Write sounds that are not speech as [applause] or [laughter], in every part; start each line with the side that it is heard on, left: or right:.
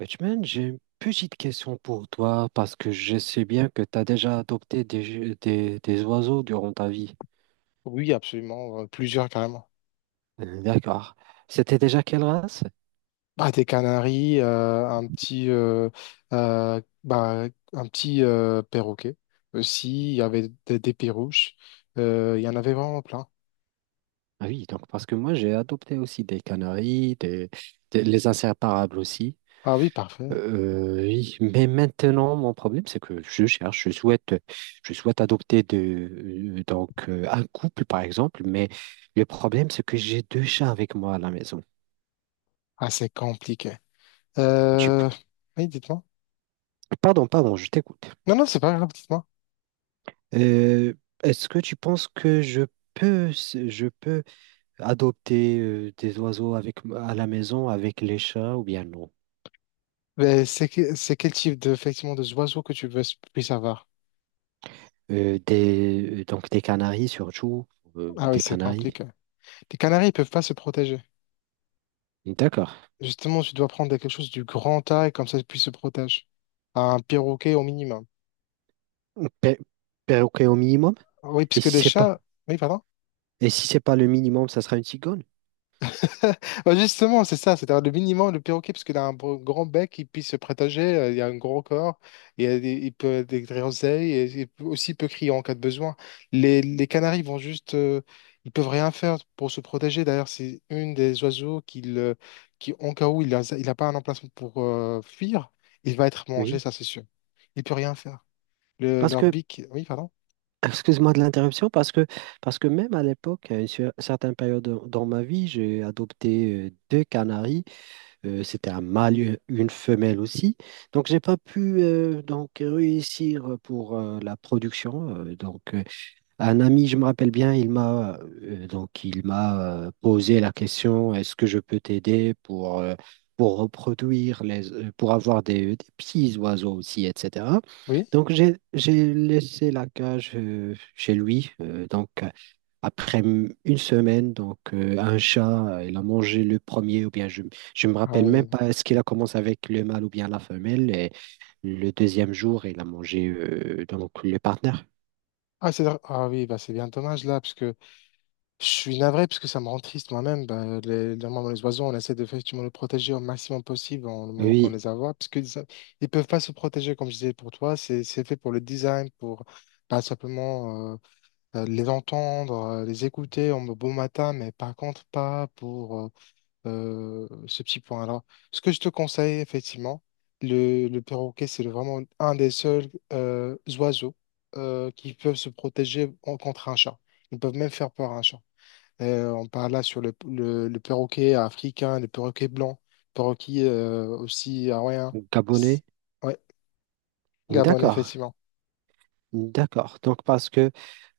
right: Batman, j'ai une petite question pour toi parce que je sais bien que tu as déjà adopté des oiseaux durant ta vie.
left: Oui, absolument, plusieurs carrément.
right: D'accord. C'était déjà quelle race?
left: Bah, des canaris, un petit, bah, un petit perroquet aussi. Il y avait des perruches. Il y en avait vraiment plein.
right: Ah oui, donc parce que moi j'ai adopté aussi des canaris, les inséparables aussi.
left: Ah oui, parfait.
right: Euh, oui, mais maintenant mon problème c'est que je souhaite adopter de, un couple par exemple, mais le problème c'est que j'ai deux chats avec moi à la maison.
left: Ah, c'est compliqué.
right: Tu-
left: Euh, Oui, dites-moi.
right: pardon, pardon, je t'écoute.
left: Non, non, c'est pas grave, dites-moi.
right: Euh, est-ce que tu penses que je je peux adopter des oiseaux avec, à la maison avec les chats ou bien non?
left: Mais c'est quel type de, effectivement, de oiseaux que tu veux puisses avoir?
right: Donc des canaris surtout,
left: Ah oui,
right: des
left: c'est
right: canaris.
left: compliqué. Les canaris, ils peuvent pas se protéger.
right: D'accord.
left: Justement, tu dois prendre quelque chose du grand taille, comme ça, ils puissent se protéger. Un perroquet au minimum.
right: Pe- Perroquet au minimum?
left: Oui,
right: Et
left: puisque
right: si
left: les
right: c'est pas,
left: chats. Oui, pardon.
right: et si c'est pas le minimum, ça sera une cigogne?
left: [laughs] Bah, justement, c'est ça, c'est-à-dire le minimum, le perroquet, parce qu'il a un grand bec, il puisse se prétager, il a un gros corps. Il peut être des griseilles, et aussi il peut crier en cas de besoin. Les canaris vont juste, ils peuvent rien faire pour se protéger. D'ailleurs, c'est une des oiseaux qui en cas où il a pas un emplacement pour fuir, il va être mangé,
right: Oui,
left: ça c'est sûr. Il peut rien faire.
right: parce
left: Leur
right: que,
left: bic, oui, pardon.
right: [clears throat] excuse-moi de l'interruption, parce que même à l'époque, à certaine période dans ma vie, j'ai adopté deux canaris. C'était un mâle, et une femelle aussi. Donc, j'ai pas pu donc réussir pour la production. Un ami, je me rappelle bien, il m'a posé la question, est-ce que je peux t'aider pour reproduire les pour avoir des petits oiseaux aussi, etc.
left: Oui.
right: Donc j'ai laissé la cage chez lui. Une semaine, un chat, il a mangé le premier ou bien je me
left: Ah
right: rappelle même
left: oui.
right: pas est-ce qu'il a commencé avec le mâle ou bien la femelle, et le deuxième jour il a mangé donc le partenaire.
left: Ah, ah oui, bah, c'est bien dommage là, parce que je suis navré parce que ça me rend triste moi-même. Bah, normalement, les oiseaux, on essaie de effectivement les protéger au maximum possible en le moment qu'on les
right: Oui.
left: voit, parce qu'ils ne peuvent pas se protéger, comme je disais pour toi. C'est fait pour le design, pour pas simplement les entendre, les écouter en beau matin, mais par contre, pas pour ce petit point-là. Ce que je te conseille, effectivement, le perroquet, c'est vraiment un des seuls oiseaux qui peuvent se protéger contre un chat. Ils peuvent même faire peur à un chat. On parle là sur le perroquet africain, le perroquet blanc, perroquet aussi hawaïen.
right: Gabonais?
left: S- Ouais, Gabon,
right: D'accord.
left: effectivement.
right: D'accord. Donc parce que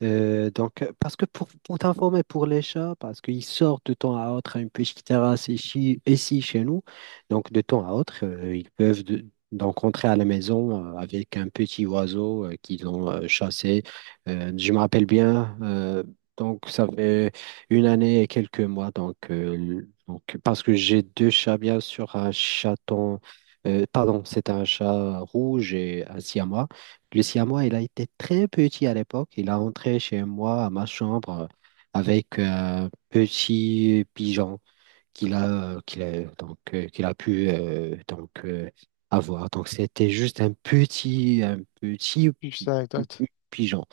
right: euh, donc parce que pour t'informer pour les chats, parce qu'ils sortent de temps à autre à une petite terrasse ici, ici chez nous, donc de temps à autre, ils peuvent donc rentrer à la maison avec un petit oiseau qu'ils ont chassé. Je me rappelle bien, donc ça fait une année et quelques mois. Donc parce que j'ai deux chats, bien sûr, un chaton, pardon, c'est un chat rouge et un siamois. Le moi, il a été très petit à l'époque. Il a entré chez moi, à ma chambre, avec un petit pigeon qu'il a, qu'il a pu avoir. Donc, c'était juste un petit
left: Juste une anecdote.
right: pigeon.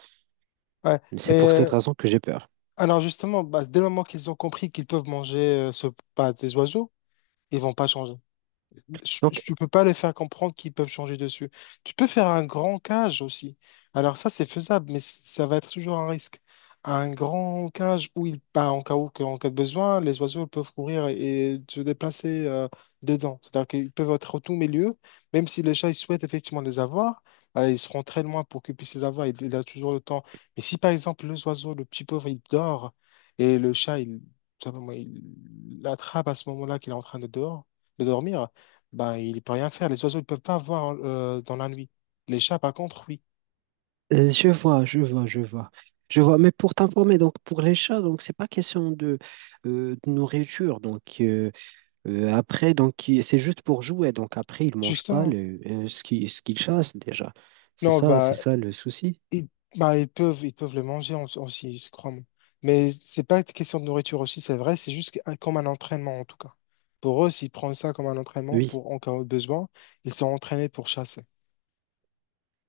left: Ouais. Mais
right: C'est pour cette
left: euh,
right: raison que j'ai peur.
left: alors justement, bah, dès le moment qu'ils ont compris qu'ils peuvent manger bah, des oiseaux, ils vont pas changer.
right: Donc,
left: Tu peux pas les faire comprendre qu'ils peuvent changer dessus. Tu peux faire un grand cage aussi. Alors ça, c'est faisable, mais ça va être toujours un risque. Un grand cage où ils, bah, en cas de besoin, les oiseaux peuvent courir et se déplacer dedans. C'est-à-dire qu'ils peuvent être au tout milieu, même si les chats ils souhaitent effectivement les avoir, ils seront très loin pour qu'ils puissent les avoir. Il a toujours le temps. Mais si par exemple le oiseau, le petit pauvre, il dort et le chat, il, simplement, il l'attrape à ce moment-là qu'il est en train de dehors de dormir, ben il peut rien faire. Les oiseaux, ils peuvent pas voir dans la nuit. Les chats, par contre, oui.
right: je vois, je vois, je vois. Je vois, mais pour t'informer, donc pour les chats, donc c'est pas question de nourriture. Donc, c'est juste pour jouer. Donc, après, ils mangent pas
left: Justement.
right: ce qu'ils chassent déjà.
left: Non,
right: C'est
left: bah,
right: ça le souci.
left: ils, bah, ils peuvent le manger aussi, je crois. Moi. Mais c'est pas une question de nourriture aussi, c'est vrai. C'est juste comme un entraînement, en tout cas. Pour eux, s'ils prennent ça comme un entraînement
right: Oui,
left: pour, en cas de besoin, ils sont entraînés pour chasser.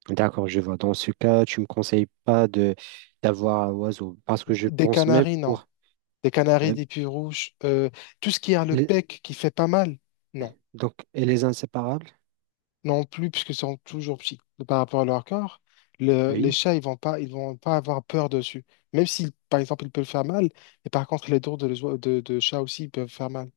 right: d'accord, je vois. Dans ce cas, tu me conseilles pas de d'avoir un oiseau parce que je
left: Des
right: pense même
left: canaris, non.
right: pour
left: Des canaris,
right: euh,
left: des puits rouges, tout ce qui a le
right: les,
left: bec qui fait pas mal, non.
right: donc et les inséparables.
left: Non plus, puisque sont toujours petits par rapport à leur corps, les
right: Oui,
left: chats, ils vont pas avoir peur dessus. Même si, par exemple, ils peuvent faire mal, et par contre, les dents de chat aussi, ils peuvent faire mal.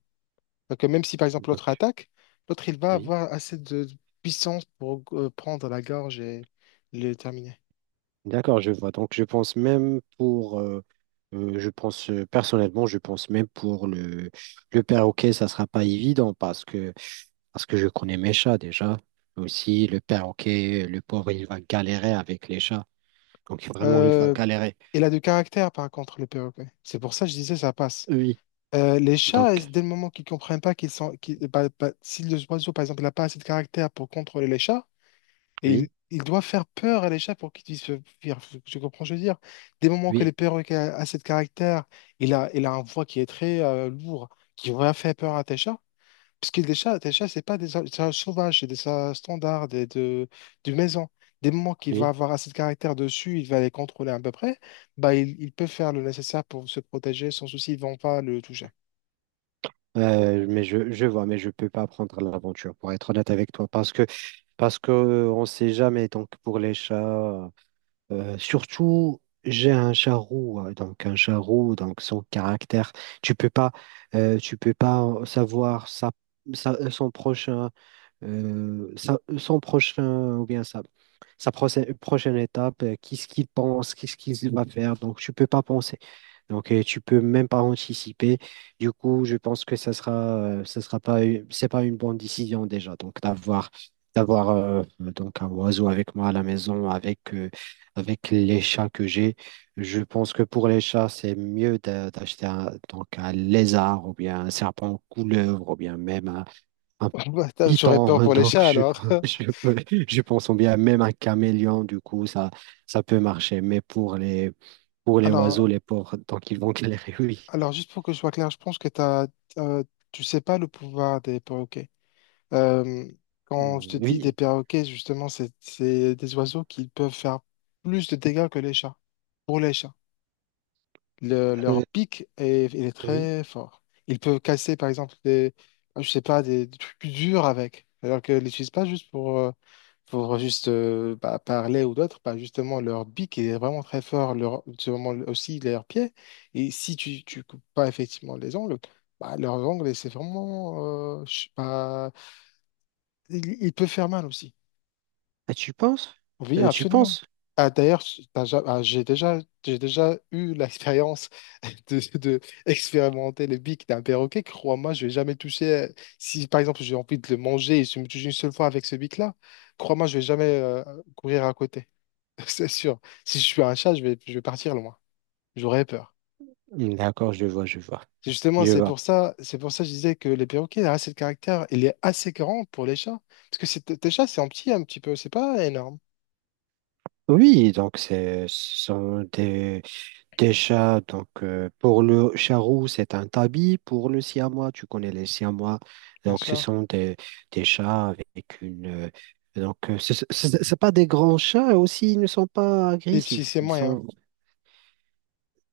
left: Donc, même si, par exemple, l'autre
right: donc
left: attaque, l'autre, il va
right: oui,
left: avoir assez de puissance pour prendre la gorge et le terminer.
right: d'accord, je vois. Donc, je pense même pour je pense personnellement, je pense même pour le perroquet, ça sera pas évident parce que parce que je connais mes chats déjà. Aussi, le perroquet, le pauvre, il va galérer avec les chats. Donc, vraiment, il va
left: Euh,
right: galérer.
left: il a du caractère, par contre, le perroquet. C'est pour ça que je disais, ça passe.
right: Oui,
left: Les
right: donc,
left: chats, dès le moment qu'ils comprennent pas qu'ils sont, qu'ils- bah, bah, si le oiseau, par exemple, n'a pas assez de caractère pour contrôler les chats, et
right: oui,
left: il doit faire peur à les chats pour qu'ils puissent se fuir. Tu comprends, ce que je veux dire. Des moments que les
right: oui,
left: perroquets a cette caractère, il a un voix qui est très lourd, qui va faire peur à tes chats. Parce que des chats, tes chats, c'est pas des chats sauvages, c'est des chats standards, de maison. Des moments qu'il va
right: oui.
left: avoir assez de caractère dessus, il va les contrôler à peu près, bah, il peut faire le nécessaire pour se protéger sans souci, ils vont pas le toucher.
right: Mais je vois, mais je peux pas prendre l'aventure, pour être honnête avec toi. Parce que, on sait jamais. Donc, pour les chats, surtout, j'ai un chat roux. Donc, un chat roux, donc son caractère. Tu peux pas, Tu peux pas savoir son prochain. Son prochain ou bien sa prochaine étape, qu'est-ce qu'il pense, qu'est-ce qu'il va faire. Donc, tu peux pas penser. Tu peux même pas anticiper. Du coup, je pense que ça sera pas, c'est pas une bonne décision déjà. D'avoir donc un oiseau avec moi à la maison, avec les chats que j'ai. Je pense que pour les chats, c'est mieux d'acheter donc un lézard ou bien un serpent couleur ou bien même un
left: [laughs] Bah, j'aurais peur
right: python, [laughs]
left: pour les chats alors. [laughs]
right: je pense bien même un caméléon, du coup, ça peut marcher. Mais pour pour les
left: Alors,
right: oiseaux, les porcs, donc ils vont [laughs] galérer, oui.
left: Alors, juste pour que je sois clair, je pense que euh, tu sais pas le pouvoir des perroquets. Euh, quand je te dis des
right: Oui,
left: perroquets, justement, c'est des oiseaux qui peuvent faire plus de dégâts que les chats. Pour les chats
right: euh,
left: leur pic est, il est
right: oui.
left: très fort. Ils peuvent casser, par exemple, ah, je sais pas, des trucs durs avec. Alors qu'ils l'utilisent pas juste pour juste bah, parler ou d'autres. Bah, justement, leur pic est vraiment très fort. Leur, c'est vraiment aussi leurs pieds. Et si tu coupes pas effectivement les ongles, bah, leurs ongles, c'est vraiment, je sais pas, ils peuvent faire mal aussi.
right: Ah, tu penses?
left: Oui,
right: Tu
left: absolument.
right: penses?
left: Ah, d'ailleurs, t'as ja- ah, j'ai déjà, j'ai déjà eu l'expérience [laughs] de expérimenter le bic d'un perroquet. Crois-moi, je vais jamais toucher. Euh, si par exemple j'ai envie de le manger et je me touche une seule fois avec ce bic-là, crois-moi, je vais jamais courir à côté. [laughs] C'est sûr. Si je suis un chat, je vais partir loin. J'aurais peur.
right: D'accord, je vois, je vois.
left: C'est Justement,
right: Je vois.
left: c'est pour ça que je disais que les perroquets, la race de caractère, il est assez grand pour les chats. Parce que tes chats, c'est en petit un petit peu, c'est pas énorme,
right: Oui, donc ce sont des chats, donc pour le chat roux, c'est un tabi. Pour le siamois, tu connais les siamois.
left: bien
right: Donc, ce
left: sûr.
right: sont des chats avec une. Ce n'est pas des grands chats aussi, ils ne sont pas
left: Les petits,
right: agressifs.
left: c'est
right: Ils
left: moyen.
right: sont.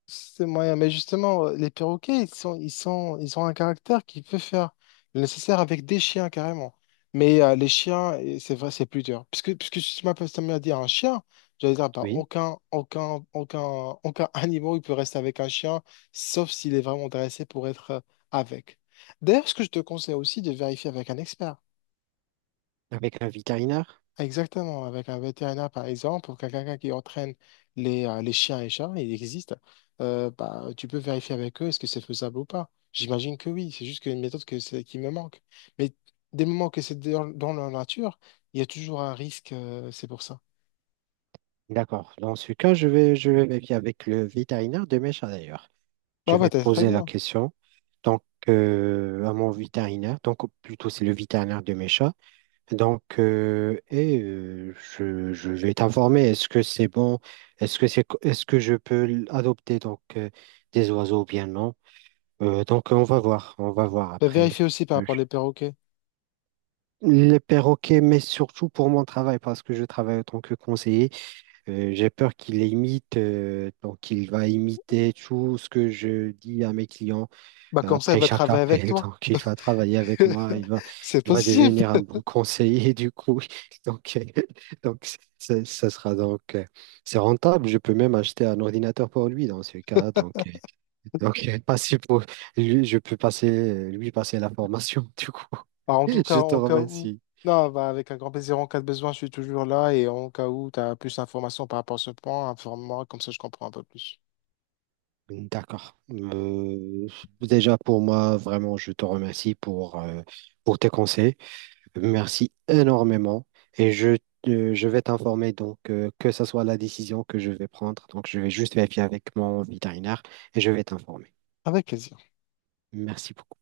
left: C'est moyen, mais justement, les perroquets, ils ont un caractère qui peut faire le nécessaire avec des chiens carrément. Mais les chiens, et c'est vrai, c'est plus dur. Puisque tu m'as dit un chien, j'allais dire, bah,
right: Oui,
left: aucun [laughs] animal, il peut rester avec un chien, sauf s'il est vraiment intéressé pour être avec. D'ailleurs, ce que je te conseille aussi de vérifier avec un expert.
right: avec un vétérinaire.
left: Exactement, avec un vétérinaire par exemple, ou quelqu'un qui entraîne les chiens et chats, il existe, bah, tu peux vérifier avec eux est-ce que c'est faisable ou pas. J'imagine que oui, c'est juste qu'une méthode que c'est- qui me manque. Mais des moments que c'est dans la nature, il y a toujours un risque, c'est pour ça.
right: D'accord. Dans ce cas, je vais vérifier avec le vétérinaire de mes chats d'ailleurs. Je
left: Ah bah
right: vais
left: t'as très
right: poser la
left: bien.
right: question donc, à mon vétérinaire. Donc, plutôt, c'est le vétérinaire de mes chats. Je vais t'informer, est-ce que c'est bon, est-ce que je peux adopter des oiseaux ou bien non? On va voir, on va voir
left: Bah, vérifie
right: après.
left: aussi par
right: Euh,
left: rapport aux perroquets.
right: Les perroquets, mais surtout pour mon travail, parce que je travaille en tant que conseiller, j'ai peur qu'il imite, donc il va imiter tout ce que je dis à mes clients.
left: Bah comme ça, elle
right: Après
left: va
right: chaque
left: travailler avec
right: appel,
left: toi.
right: donc il va travailler avec moi,
left: [laughs] C'est
right: il va
left: possible.
right: devenir un bon conseiller du coup. [laughs] Donc, euh, donc, ça sera c'est rentable. Je peux même acheter un ordinateur pour lui dans ce cas. Donc euh, passer pour je peux passer lui passer la formation [laughs] du coup.
left: Bah, en tout cas,
right: Je te
left: en cas où,
right: remercie.
left: non, bah, avec un grand plaisir, en cas de besoin, je suis toujours là et en cas où tu as plus d'informations par rapport à ce point, informe-moi, comme ça je comprends un peu plus.
right: D'accord. Déjà pour moi, vraiment, je te remercie pour tes conseils. Merci énormément. Et je vais t'informer donc que ce soit la décision que je vais prendre. Donc, je vais juste vérifier avec mon vétérinaire et je vais t'informer.
left: Avec plaisir.
right: Merci beaucoup.